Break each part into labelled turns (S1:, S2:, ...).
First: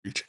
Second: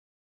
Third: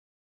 S1: Preach.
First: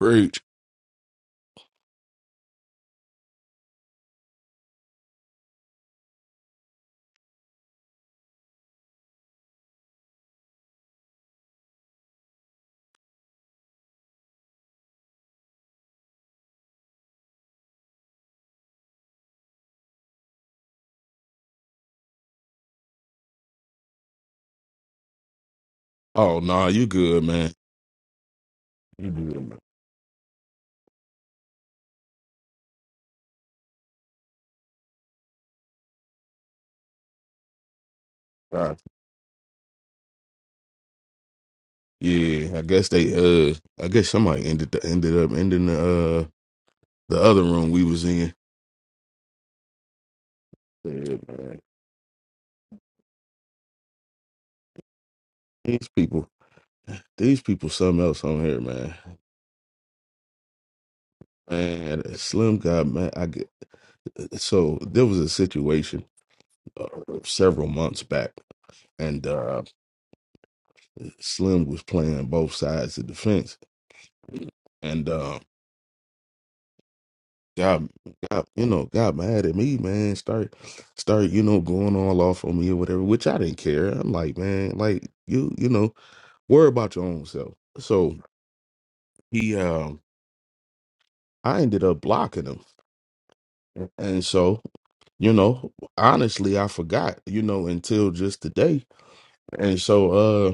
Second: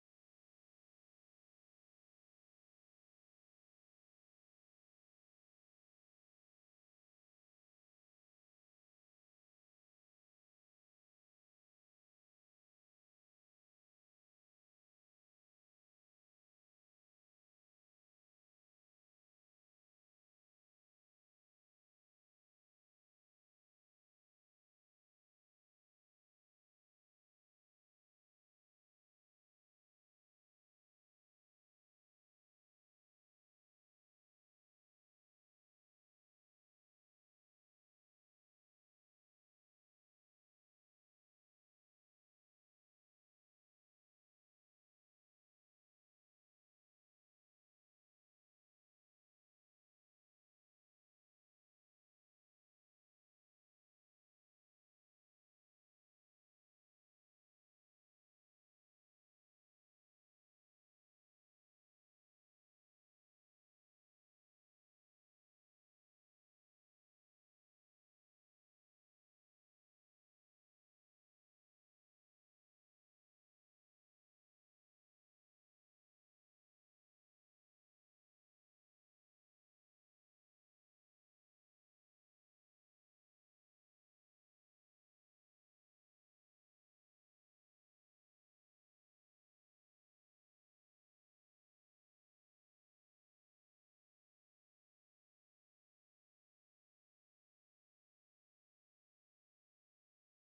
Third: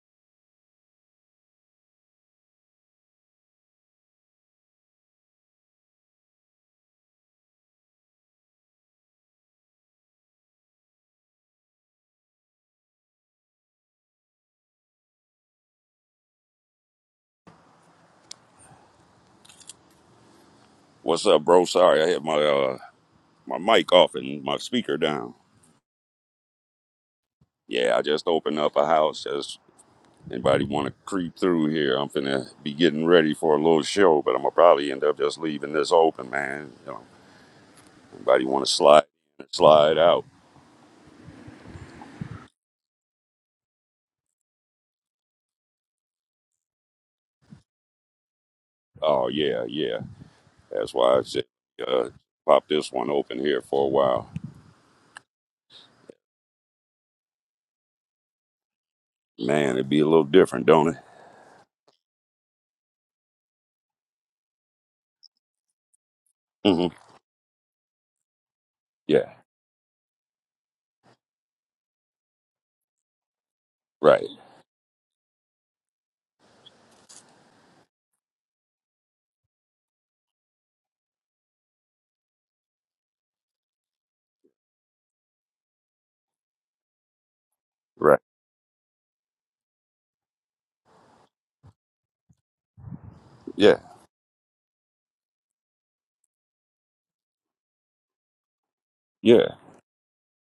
S1: Preach.
S2: What's up, bro? Sorry, I had my uh, my mic off and my speaker down.
S1: Oh nah, you good, man.
S2: Yeah, I just opened up a
S1: You
S2: house.
S1: good, man.
S2: Just anybody want to creep through here? I'm finna be getting ready for a little show, but I'm gonna probably end up just leaving this open, man. You know, anybody want to
S1: God.
S2: slide slide out?
S1: Yeah, I guess they uh I guess somebody ended the, ended up ending the uh the other room we was in.
S2: Oh yeah, yeah. That's
S1: Yeah,
S2: why I said
S1: man.
S2: uh, pop this one open here for a while.
S1: These people these people something else on here, man.
S2: Man, it'd be a little different, don't it?
S1: Man, Slim got man. I get, so there was a situation uh,
S2: hmm
S1: several months back,
S2: Yeah.
S1: and uh Slim was playing both sides of the fence,
S2: Right.
S1: and uh, God, God, you know, got mad at me, man. Start, start, you know, going all off on me or whatever, which I didn't care. I'm like, man, like you, you know, worry about your own self. So
S2: Right.
S1: he, um, I ended up blocking him,
S2: Yeah.
S1: and so you know, honestly, I forgot, you know, until just today,
S2: Yeah.
S1: and so, uh,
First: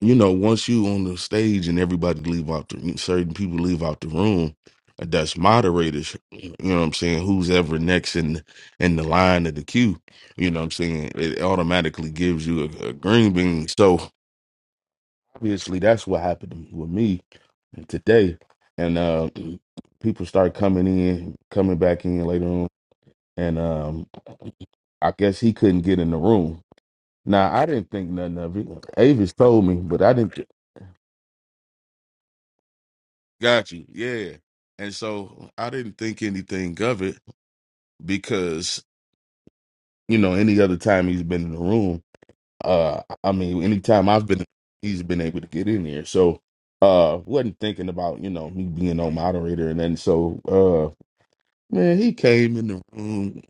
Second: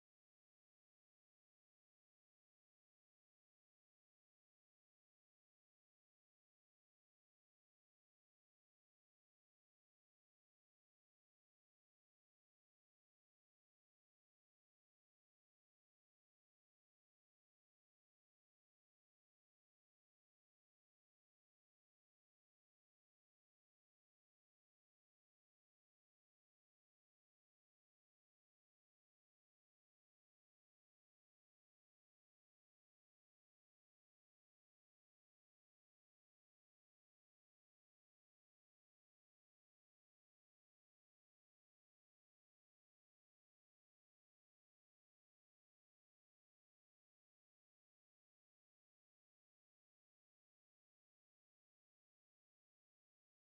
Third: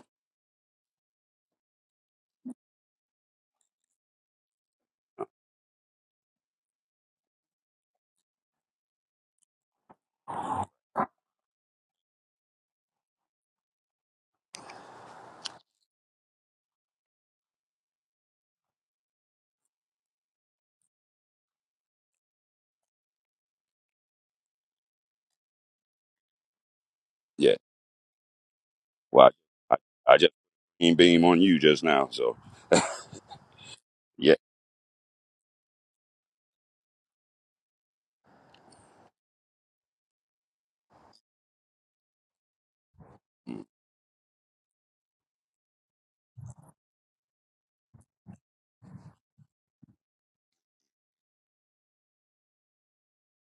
S1: you know, once you on the stage and everybody leave out the certain people leave out the room, that's moderators, you know what I'm saying, who's ever next in in the line of the queue, you know what I'm saying, it automatically gives you a, a green bean. So obviously that's what happened with me today. And uh people start coming in, coming back in later on. And um I guess he couldn't get in the room. Now
S2: Yeah.
S1: I didn't think nothing of it.
S2: Well,
S1: Avis told
S2: I,
S1: me, but
S2: I
S1: I
S2: I just
S1: didn't
S2: beam beam on you just now, so.
S1: Got you.
S2: Yeah,
S1: Yeah. And so I didn't think anything of it because, you know, any other time he's been in the room, uh I mean,
S2: mm,
S1: anytime I've been he's been able to get in here. So uh wasn't thinking about, you know, me being no moderator and then so uh man, he came in the room,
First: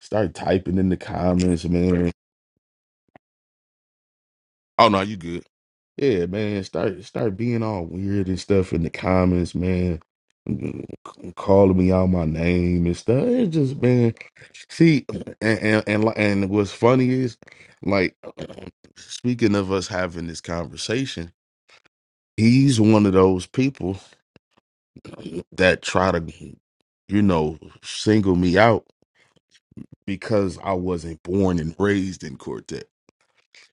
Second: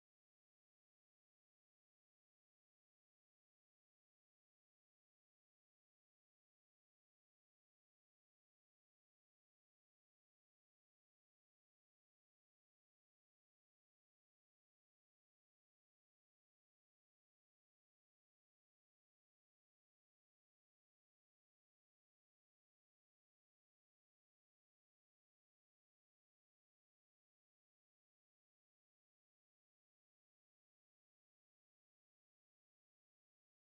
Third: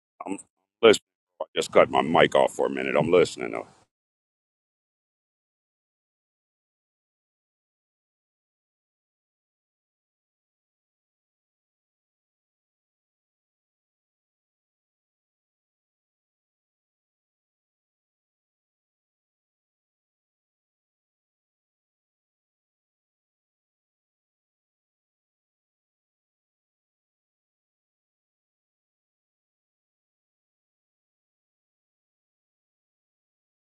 S1: started
S2: I'm
S1: typing in the
S2: listening. I
S1: comments,
S2: just cut my
S1: man.
S2: mic off for a minute. I'm listening. though.
S1: Oh no, you good. Yeah, man, start start being all weird and stuff in the comments, man. Mm, c- Calling me out my name and stuff. It's just man, see, and and and, li- and what's funny is, like, speaking of us having this conversation, he's one of those people that try to, you know, single me out because I wasn't born and raised in quartet.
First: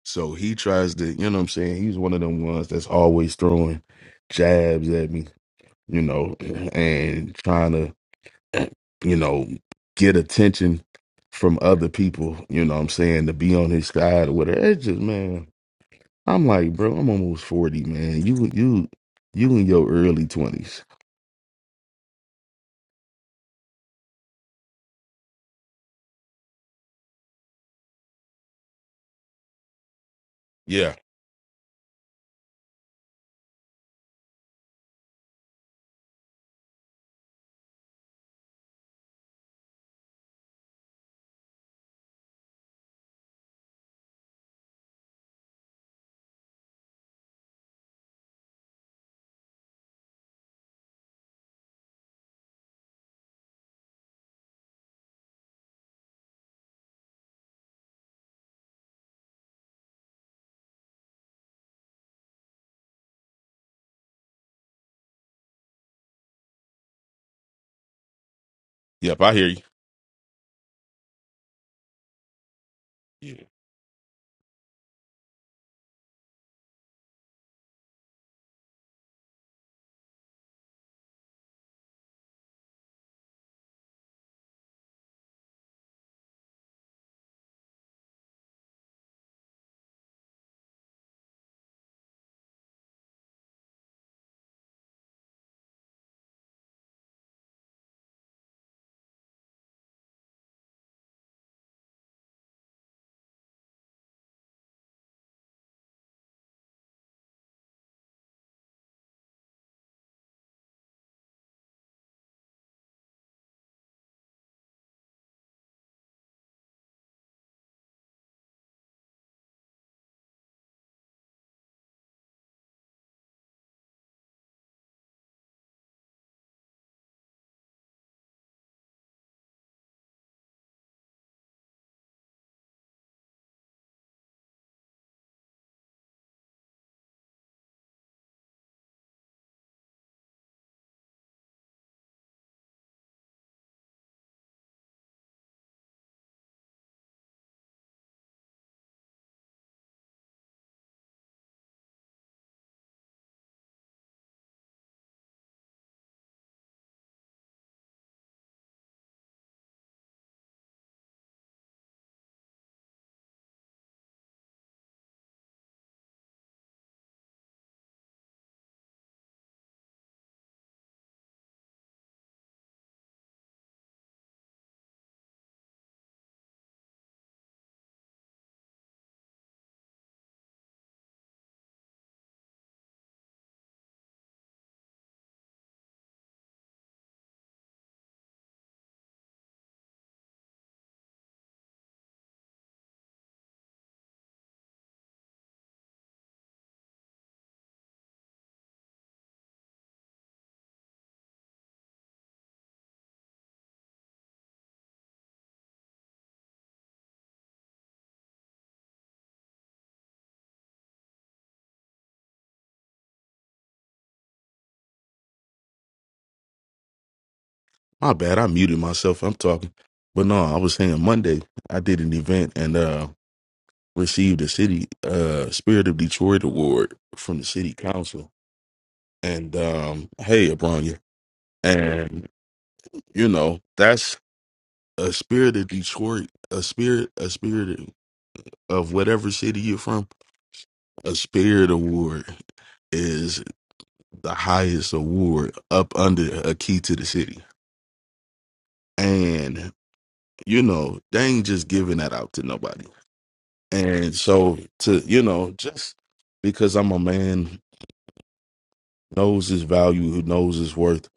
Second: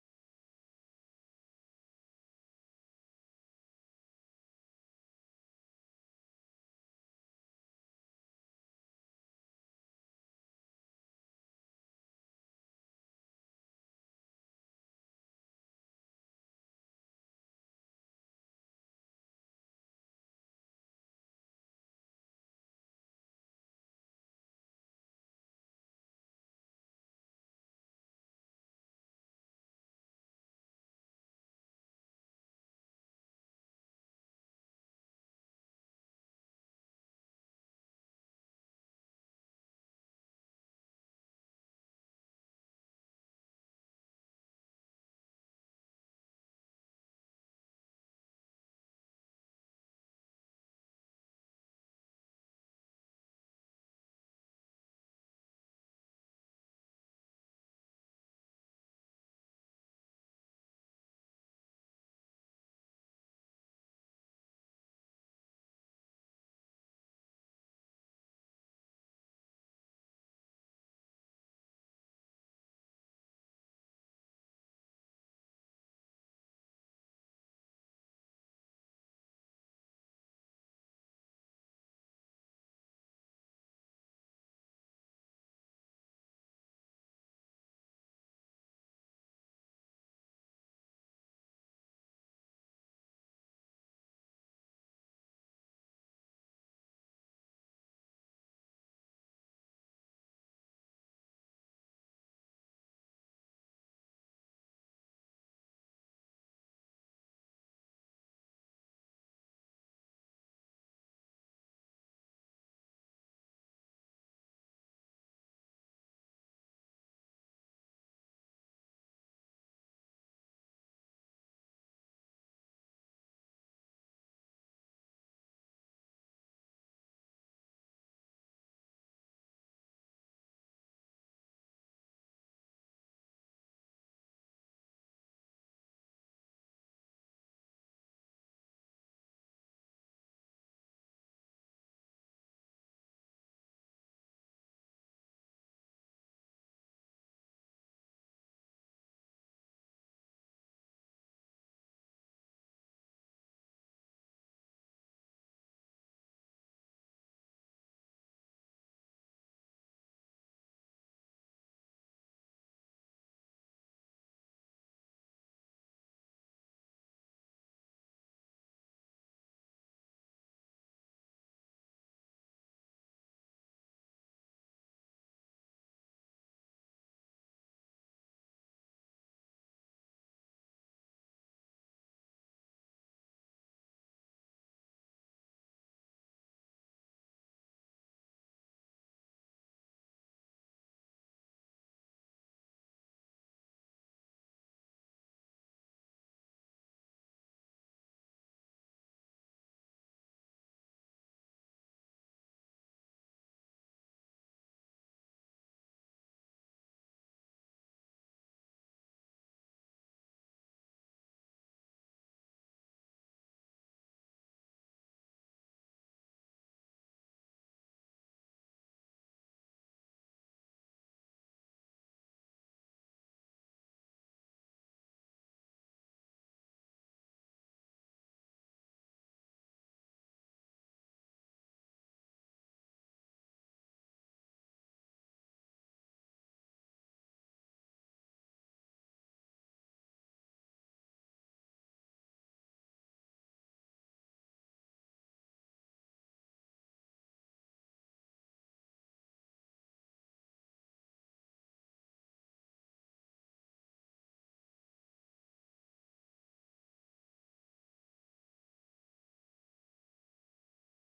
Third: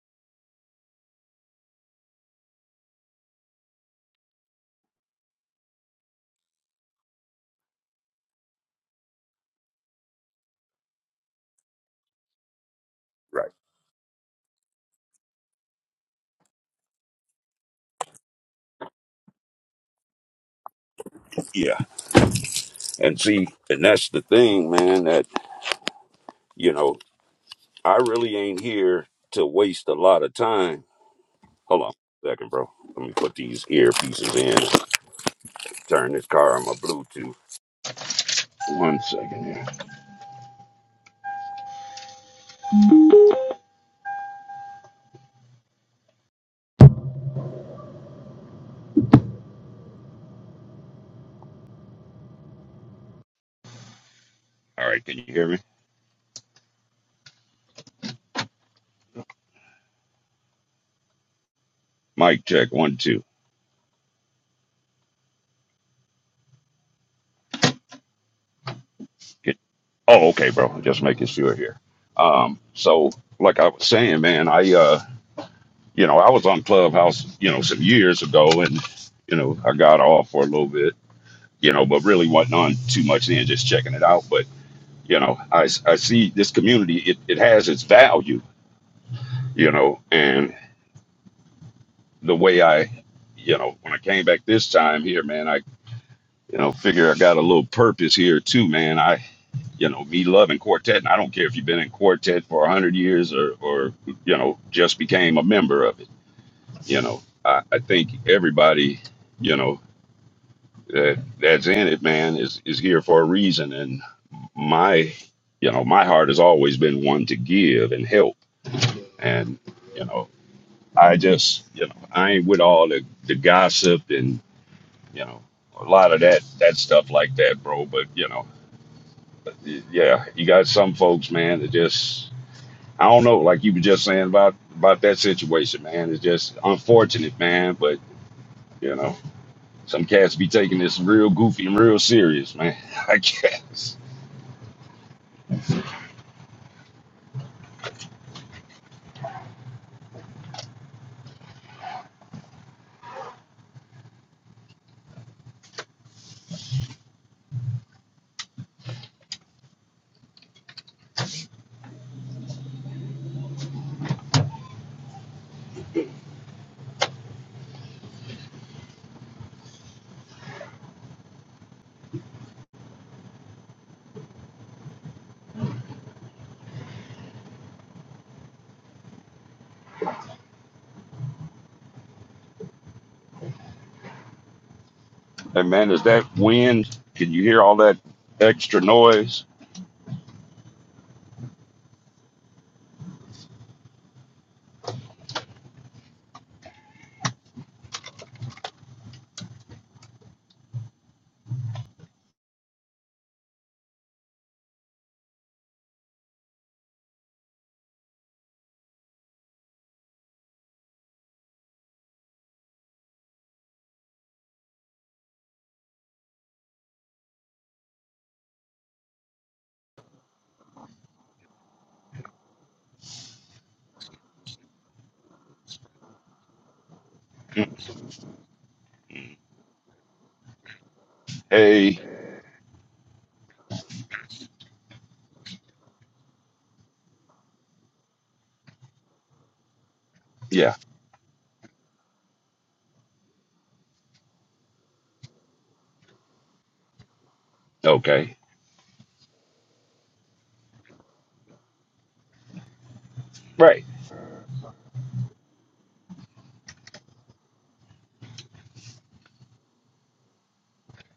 S1: So he tries to, you know what I'm saying? He's one of them ones that's always throwing jabs at me you know, and trying to, you know, get attention from other people, you know what I'm saying, to
S2: Right.
S1: be on his side or whatever. It's just man, I'm like, bro, I'm almost 40, man. You you you in your early 20s.
S2: Yeah. And see, and that's the thing, man, that, you know, I really ain't here to waste a lot of time.
S1: Yeah.
S2: Hold on a second, bro. Let me put these earpieces in. Turn this car on my Bluetooth. One second here. All right. Can you hear me? Mic check. One, two.
S1: Yep. I hear
S2: Can-
S1: you.
S2: Oh, okay, bro. Just making sure here. Um, so
S1: Yeah.
S2: like I was saying, man, I, uh, you know, I was on Clubhouse, you know, some years ago and, you know, I got off for a little bit, you know, but really wasn't on too much then, just checking it out. But, you know, I, I see this community, it, it has its value, you know, and the way I, you know, when I came back this time here, man, I, you know, figure I got a little purpose here too, man. I, you know, me loving quartet, and I don't care if you've been in quartet for 100 years or, or you know, just became a member of it, you know. I, I think everybody, you know, that that's in it, man, is is here for a reason. And my, you know, my heart has always been one to give and help. And you know, I just, you know, I ain't with all the the gossip and you know a lot of that that stuff like that, bro. But you know, yeah, you got some folks, man, that just. I don't know, like you were just saying about about that situation, man. It's just unfortunate, man. But you know, some cats be taking this real goofy and real serious, man. I guess. And man, is that wind? Can you hear all that extra noise?
S1: My bad, I muted myself. I'm talking. But no, I was saying Monday I did an event and uh received a city uh Spirit of Detroit award from the city council. And um hey Abronya.
S2: Hey,
S1: You know, that's a spirit of Detroit, a spirit, a spirit of whatever city you're from.
S2: yeah,
S1: A spirit award is the highest award up under a key to the city.
S2: okay,
S1: And, you know, they ain't just giving that out to nobody.
S2: right,
S1: And so to, you know, just because I'm a man who knows his value, who knows his worth,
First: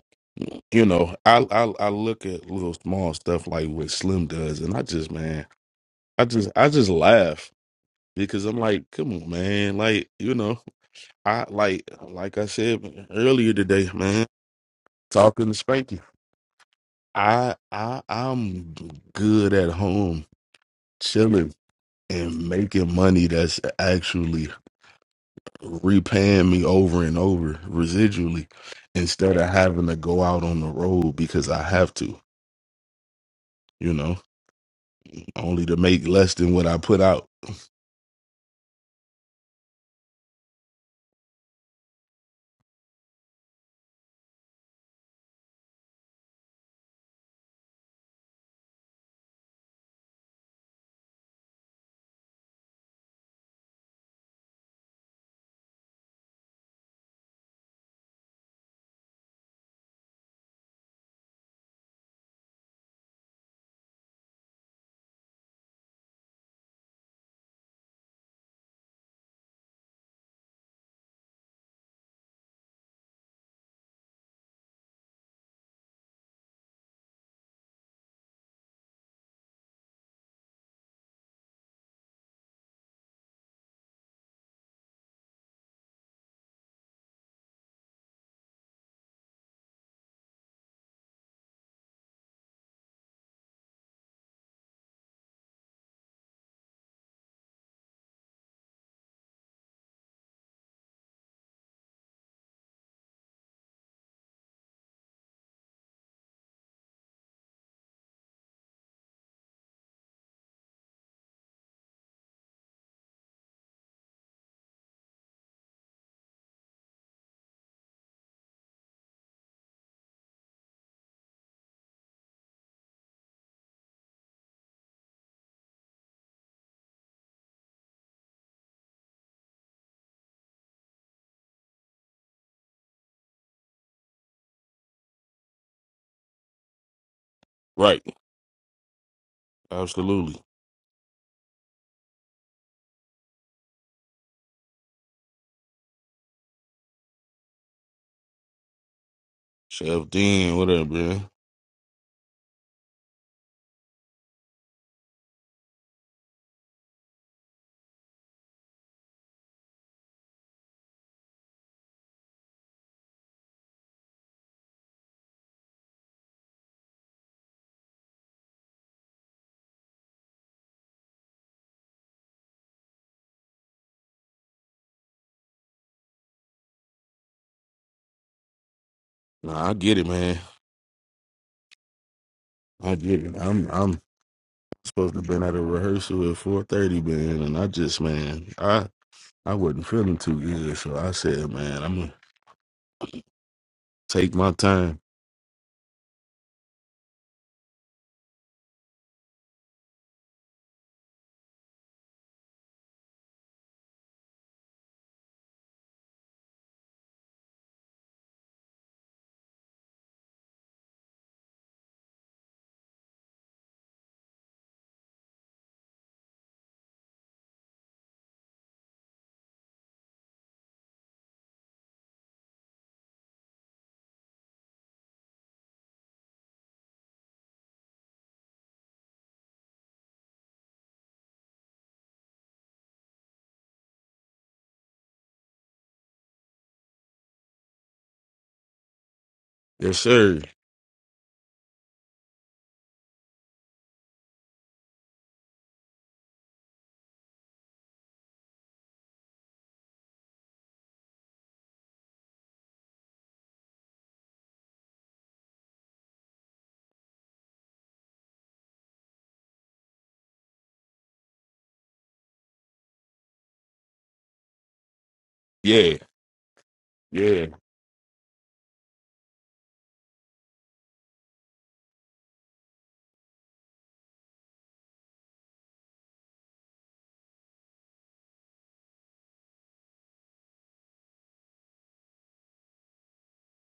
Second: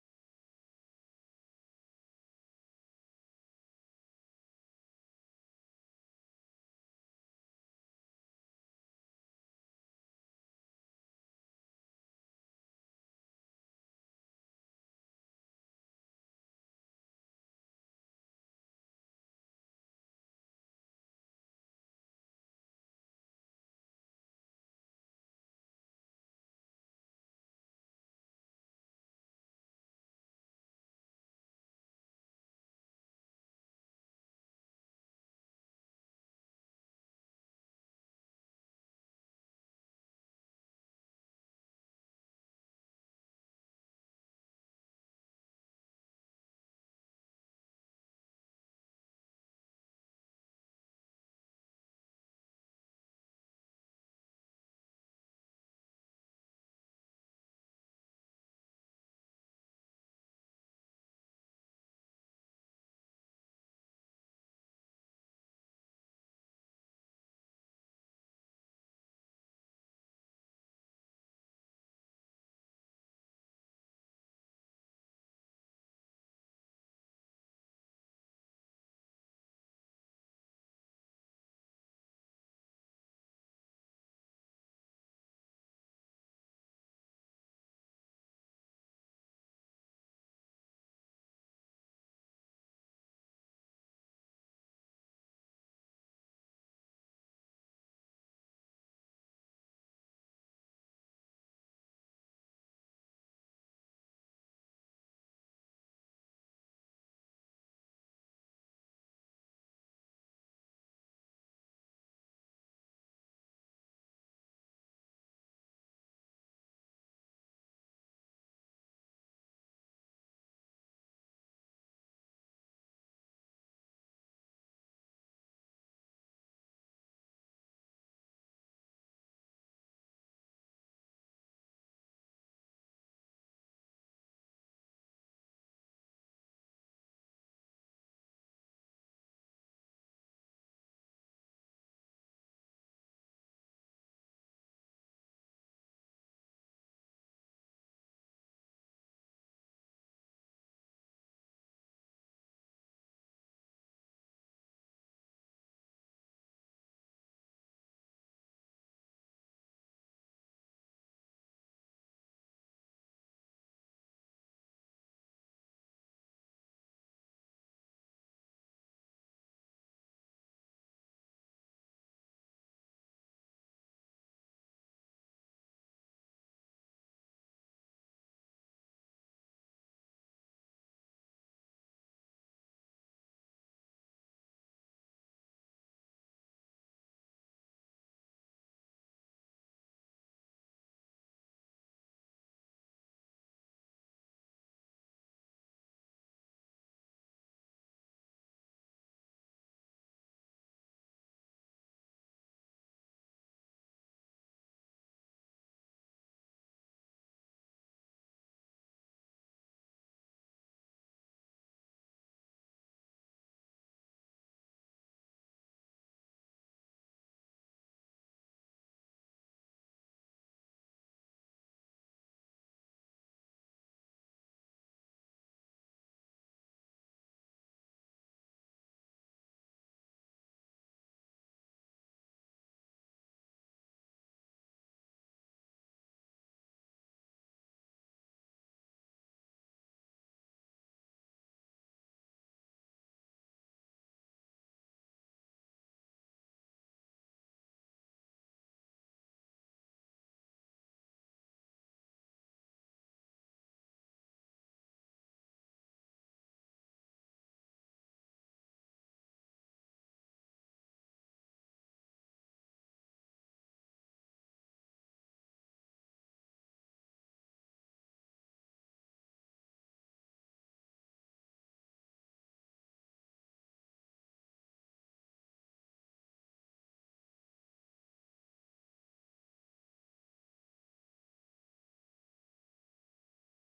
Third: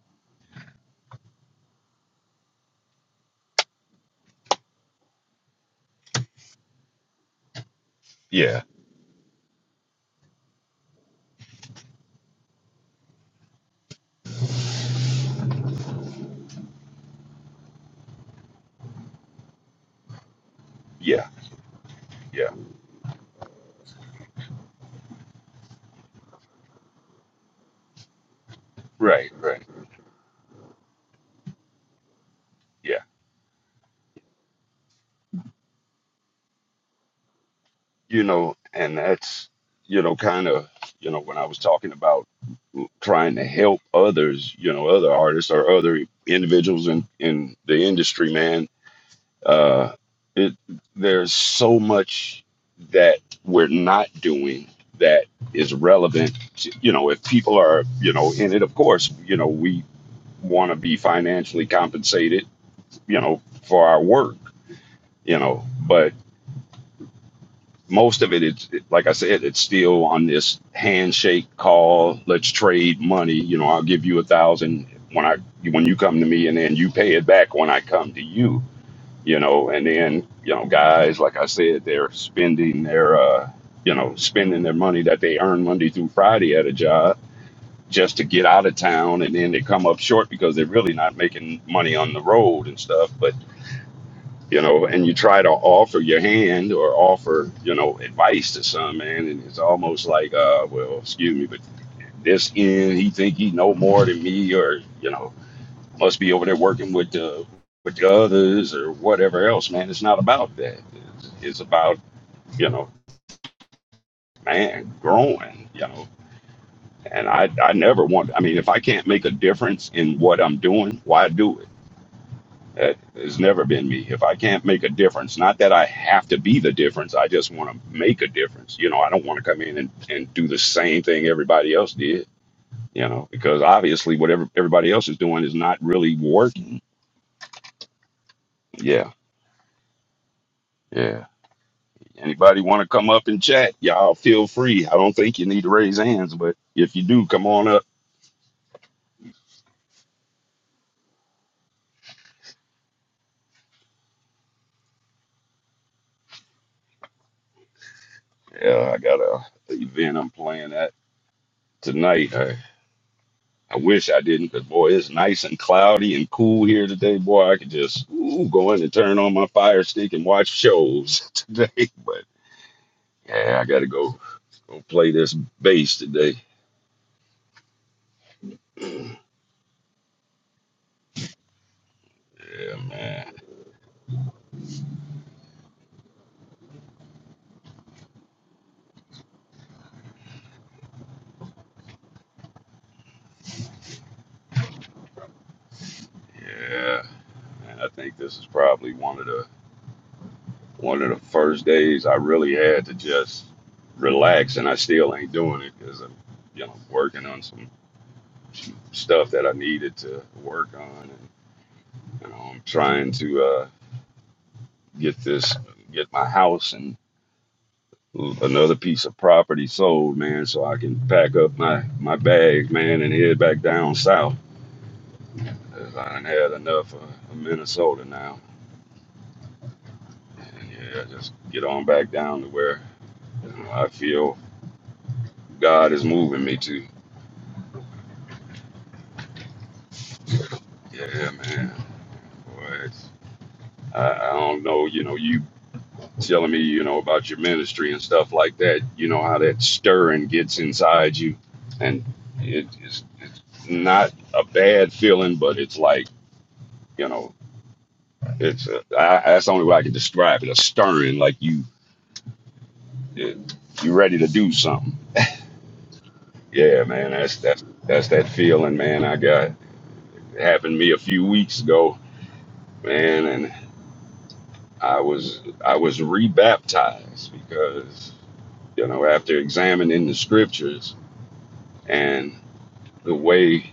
S1: you know, I, I I look at little small stuff like what Slim does, and I just man, I just I just laugh because I'm
S2: yeah,
S1: like, come on, man. Like, you know, I like like I said earlier today, man, talking to Spanky. I I I'm good at home
S2: yeah,
S1: chilling and
S2: yeah,
S1: making money that's actually repaying me over and over residually
S2: right,
S1: instead of
S2: right,
S1: having to go out on the road because I have to,
S2: yeah.
S1: you know, only to make less than what I put out.
S2: You know, and that's, you know, kind of, you know, when I was talking about trying to help others, you know, other artists or other individuals in, in the industry, man, Uh, it there's so much that we're not doing that is relevant. To, you know, if people are you know in it, of course, you know we want to be financially compensated. You know, for our work. You know, but most of it, it's it- like I said, it's still on this handshake call. Let's trade money. You know, I'll give you a thousand when I when you come to me, and then you pay it back when I come to you you know and then you know guys like i said they're spending their uh you know spending their money that they earn monday through friday at a job just to get out of town and then they come up short because they're really not making money on the road and stuff but you know and you try to offer your hand or offer you know advice to some man and it's almost like uh well excuse me but this end he think he know more than me or you know must be over there working with the with the others or whatever else, man. It's not about that. It's, it's about you know, man, growing. You know, and I I never want. I mean, if I can't make a difference in what I'm doing, why do it? That has never been me. If I can't make a difference, not that I have to be the difference, I just want to make a difference. You know, I don't want to come in and, and do the same thing everybody else did, you know, because obviously whatever everybody else is doing is not really working.
S1: Right.
S2: Yeah.
S1: Absolutely.
S2: Yeah. Anybody want to come up and chat? Y'all feel free. I don't think you need to raise hands, but if you do, come on up.
S1: Chef Dean, whatever, man.
S2: Yeah, I got a event I'm playing at tonight. I, I wish I didn't, because boy, it's nice and cloudy and cool here today. Boy, I could just ooh, go in and turn on my fire stick and watch shows today. But yeah, I got to go go play this bass today.
S1: Nah, I get it, man.
S2: Yeah,
S1: I get
S2: man.
S1: it. I'm I'm supposed to have been at a rehearsal at four thirty, man, and I just man, I I wasn't feeling too good, so I said, man, I'm gonna take my time.
S2: Yeah, man. I think this is probably one of the one of the first days I really had to just relax, and I still ain't doing it because I'm, you know, working on some stuff that I needed to work on, and you know, I'm trying to uh, get this, get my house and another piece of property sold, man, so I can pack up my my bags, man, and head back down south. 'Cause I done had enough of of Minnesota now, and yeah, just get on back down to where you know, I feel God is moving me to.
S1: Yes, sir.
S2: Yeah, man. Boy, it's- I, I don't know, you know, you telling me, you know, about your ministry and stuff like that, you know, how that stirring gets inside you. And it, it's, it's not a bad feeling, but it's like, you know, it's a, I, that's the only way I can describe it a stirring, like you, it, you ready to do something.
S1: Yeah,
S2: Yeah, man, that's,
S1: yeah.
S2: that's, that's that feeling, man. I got, it happened to me a few weeks ago, man, and I was, I was rebaptized because you know, after examining the scriptures and the way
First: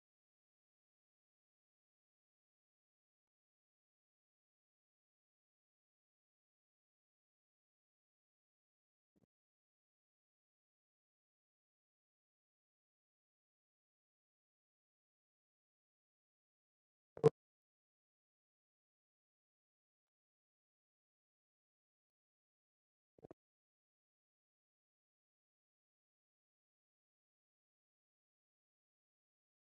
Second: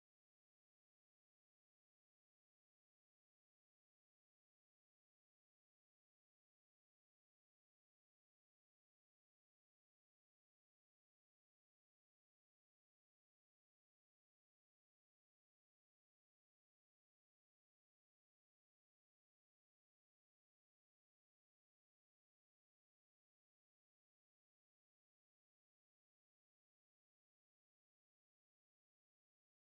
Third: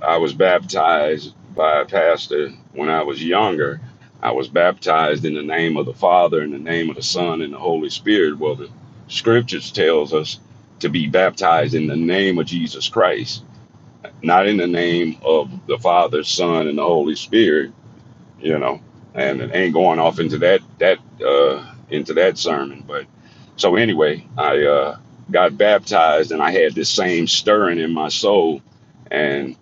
S2: I was baptized by a pastor when I was younger, I was baptized in the name of the Father, in the name of the Son, and the Holy Spirit. Well, the scriptures tells us to be baptized in the name of Jesus Christ, not in the name of the Father, Son, and the Holy Spirit you know, and it ain't going off into that that uh, into that sermon. But so anyway, I uh, got baptized, and I had this same stirring in my soul. And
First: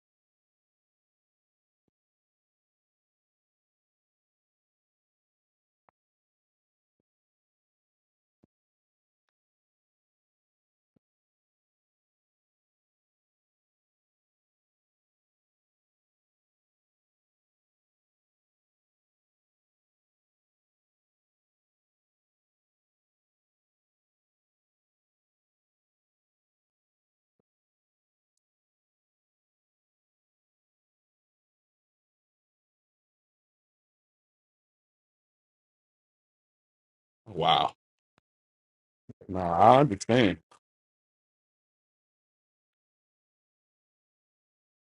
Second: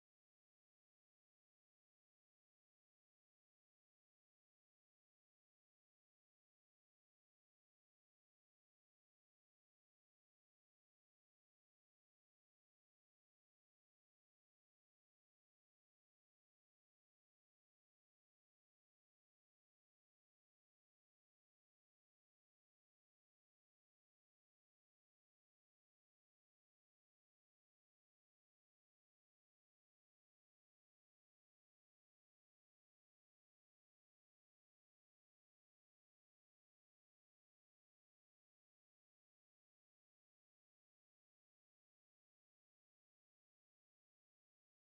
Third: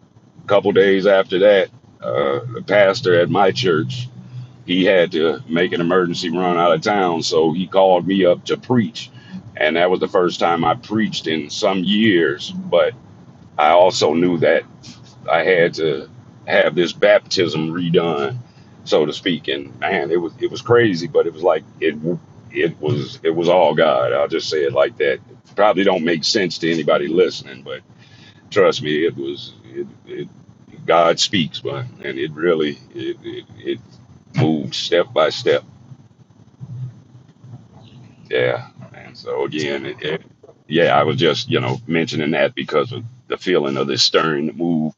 S2: a couple days after that, uh, the pastor at my church he had to make an emergency run out of town, so he called me up to preach, and that was the first time I preached in some years. But I also knew that. I had to have this baptism redone, so to speak. And man, it was it was crazy, but it was like it it was it was all God. I'll just say it like that. Probably don't make sense to anybody listening, but trust me, it was it, it God speaks, but and it really it, it it moved step by step.
S1: Wow.
S2: Yeah, and so
S1: Nah, I
S2: again, it, it,
S1: understand.
S2: yeah, I was just you know mentioning that because of the feeling of this stirring move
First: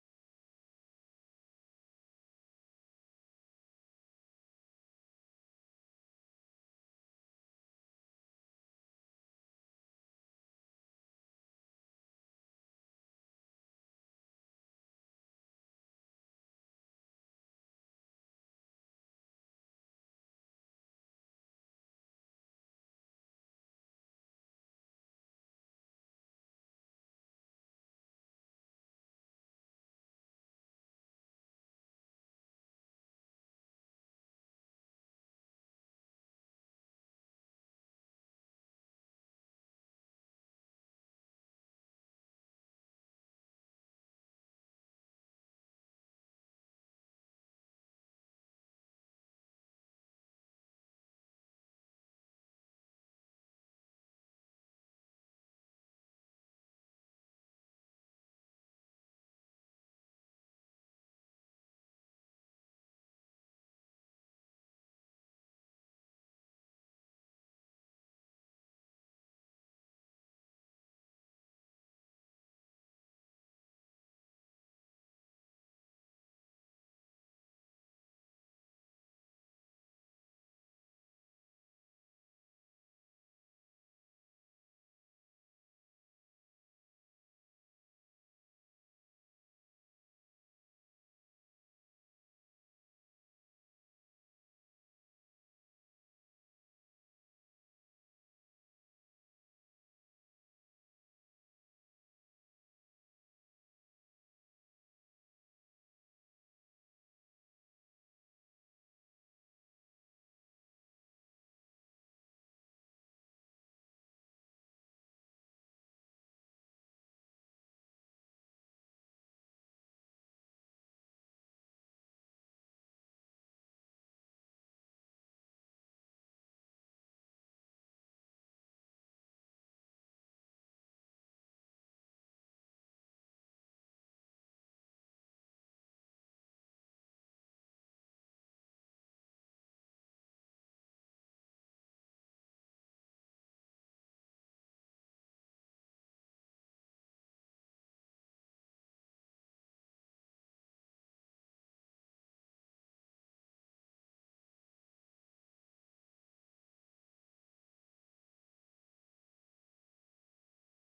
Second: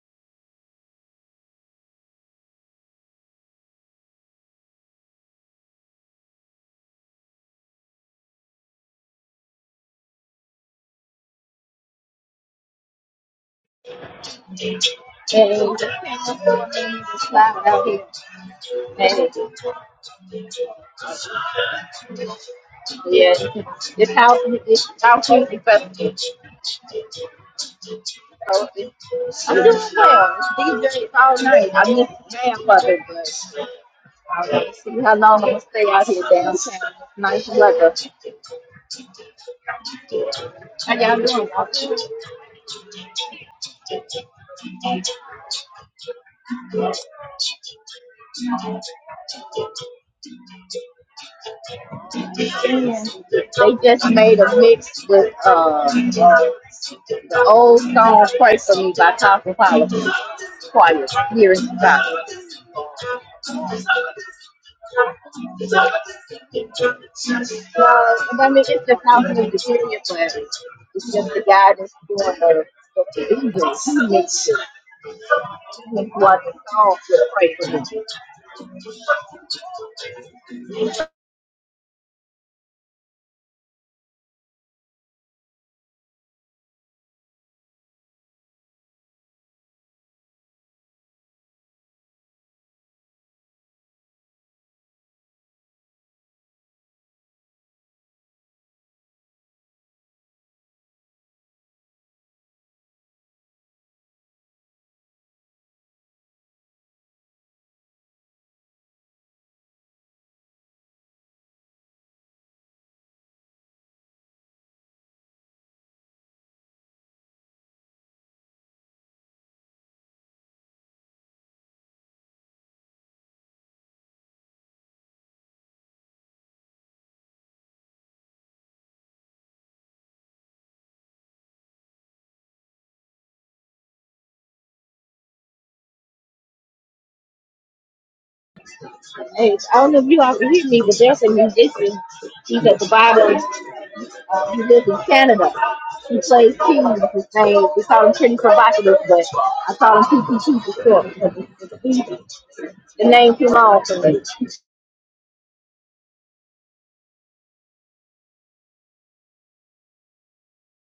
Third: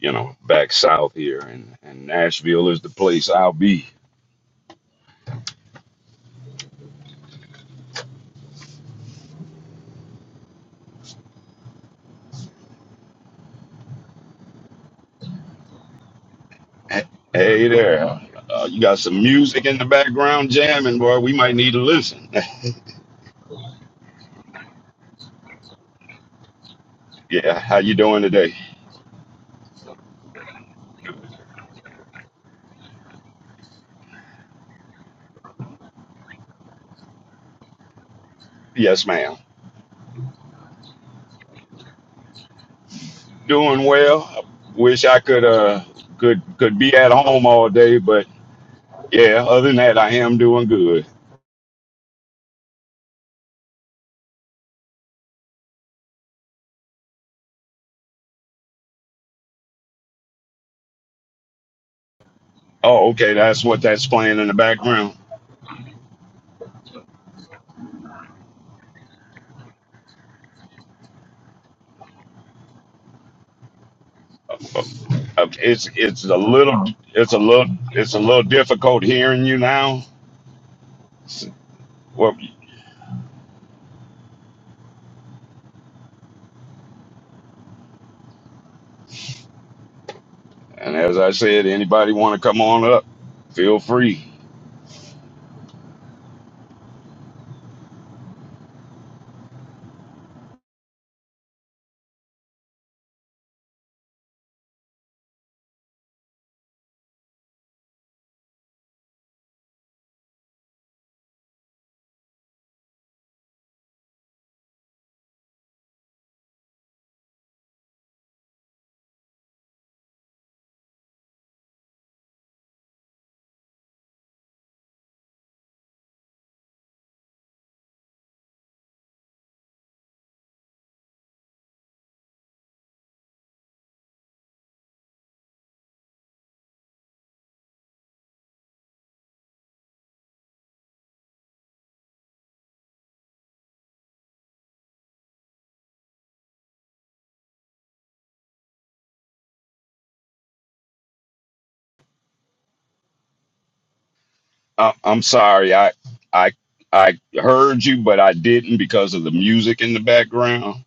S2: you know, back south here, and, and Nashville is the place I'll be.
S3: And slide
S2: Hey
S3: out here.
S2: there, uh, you got some
S3: Hey,
S2: music in the background jamming, boy. We might need to listen.
S3: yeah. It's how it's out here. because so it-
S2: yeah, how you doing today?
S3: I'm doing well. It's DJs all night. I miss the jam of it, but I want see how long I'm gonna stay out here downtown. Nice weather.
S2: Yes, ma'am.
S3: How y'all doing?
S2: Doing well. I wish I could uh could could be at home all day, but yeah, other than that, I am doing good.
S3: They just made a mix with uh the old song "Pray for Me" by Top Power Choir here in Chicago.
S2: Oh, okay, that's what that's playing in the background.
S3: Mas não vai mexer porque afinal do dia, Cléber, os intermediários do ano contribuindo,
S2: Oh, Okay, it's
S3: make
S2: it's a
S3: one
S2: little
S3: call for the
S2: it's a little
S3: price of
S2: it's
S3: the
S2: a little difficult hearing you now. Well, And as I said, anybody want to come on up, feel free.
S3: Hey, I don't know if you all can hear me, but there's a musician. He's at the bottom. Um, he lives in Canada. He plays keys. His name, we call him Kenny Provocative, but I call him PPT for short because it's it's easy. The name too long for me.
S2: I, I'm sorry, I I I heard you, but I didn't because of the music in the background.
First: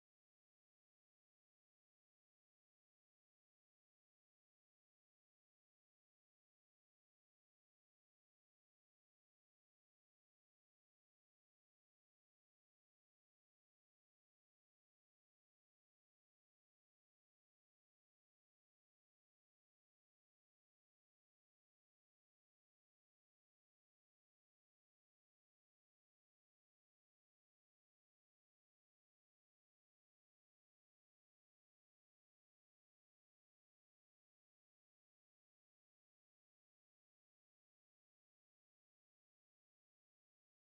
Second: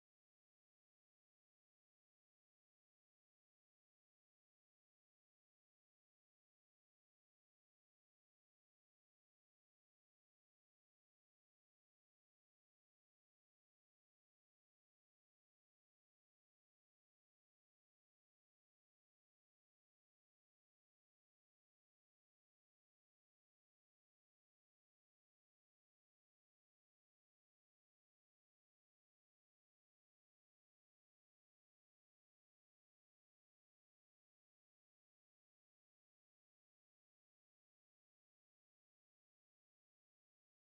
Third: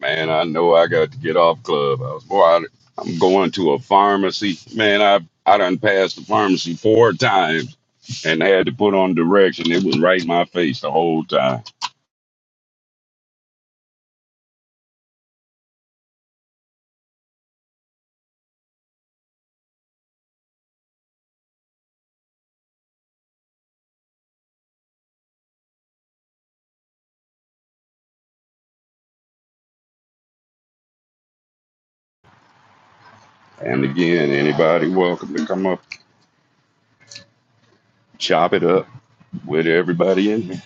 S2: Man, I know I got to get off club. I was boy, I, I'm going to a pharmacy. Man, I I done passed the pharmacy four times and had to put on direction. It was right in my face the whole time. And again, anybody welcome to come up, chop it up with everybody in here.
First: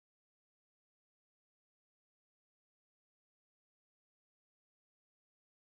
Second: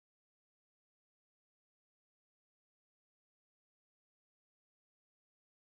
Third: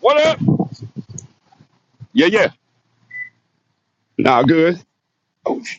S2: What up? Yeah, yeah. Nah, good. Oh, sh-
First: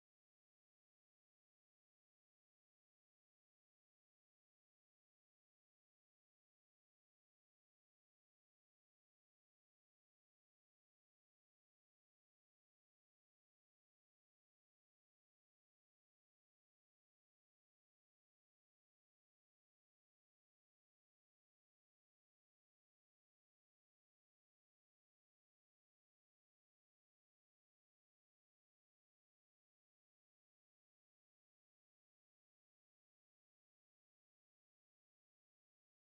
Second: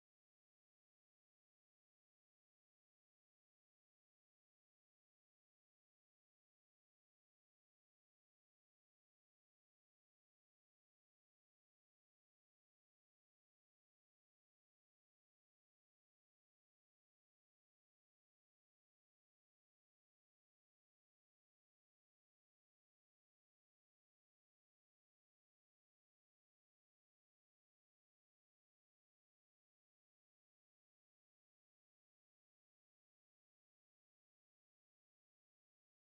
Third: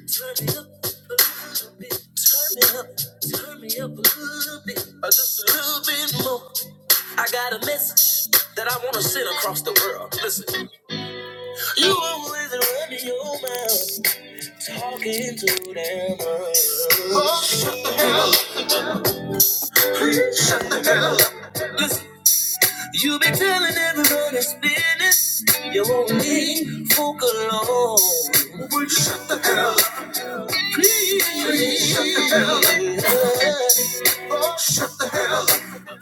S2: turn me up a little bit. Turn me up. Turn me up a little bit. Uh, Just a little bit more. I got a message that I want to send across the world. Listen, you always running your mouth, talking to them. Oh, please, shut the hell up. Listen, you been telling everyone it's business. You won't leave folk alone. Please, shut the hell up. Oh, shut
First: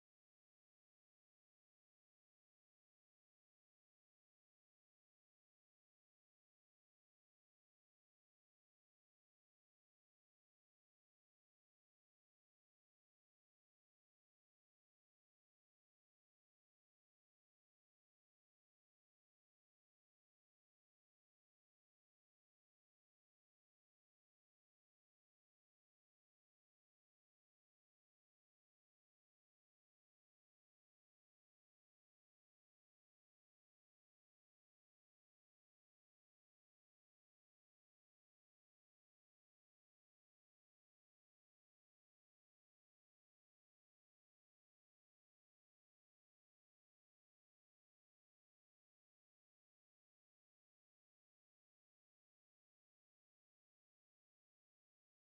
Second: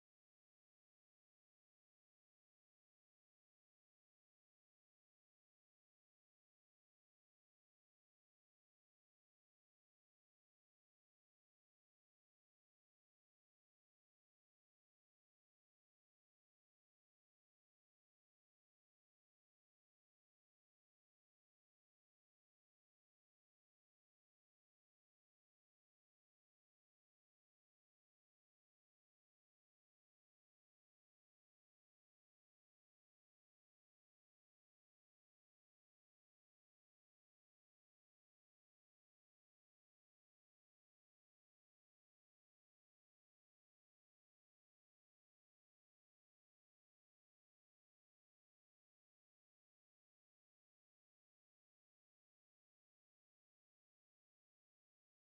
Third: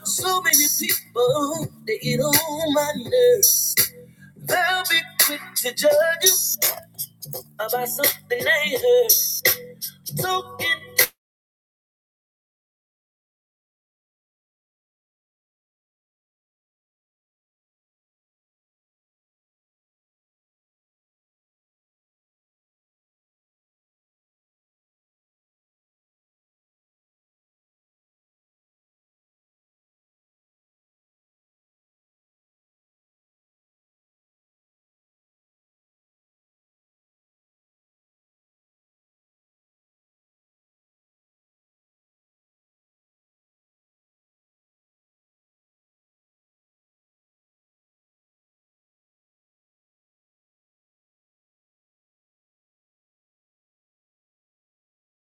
S2: So many people, they get on my nerves. They'll be quick to judge you about something they heard. Talking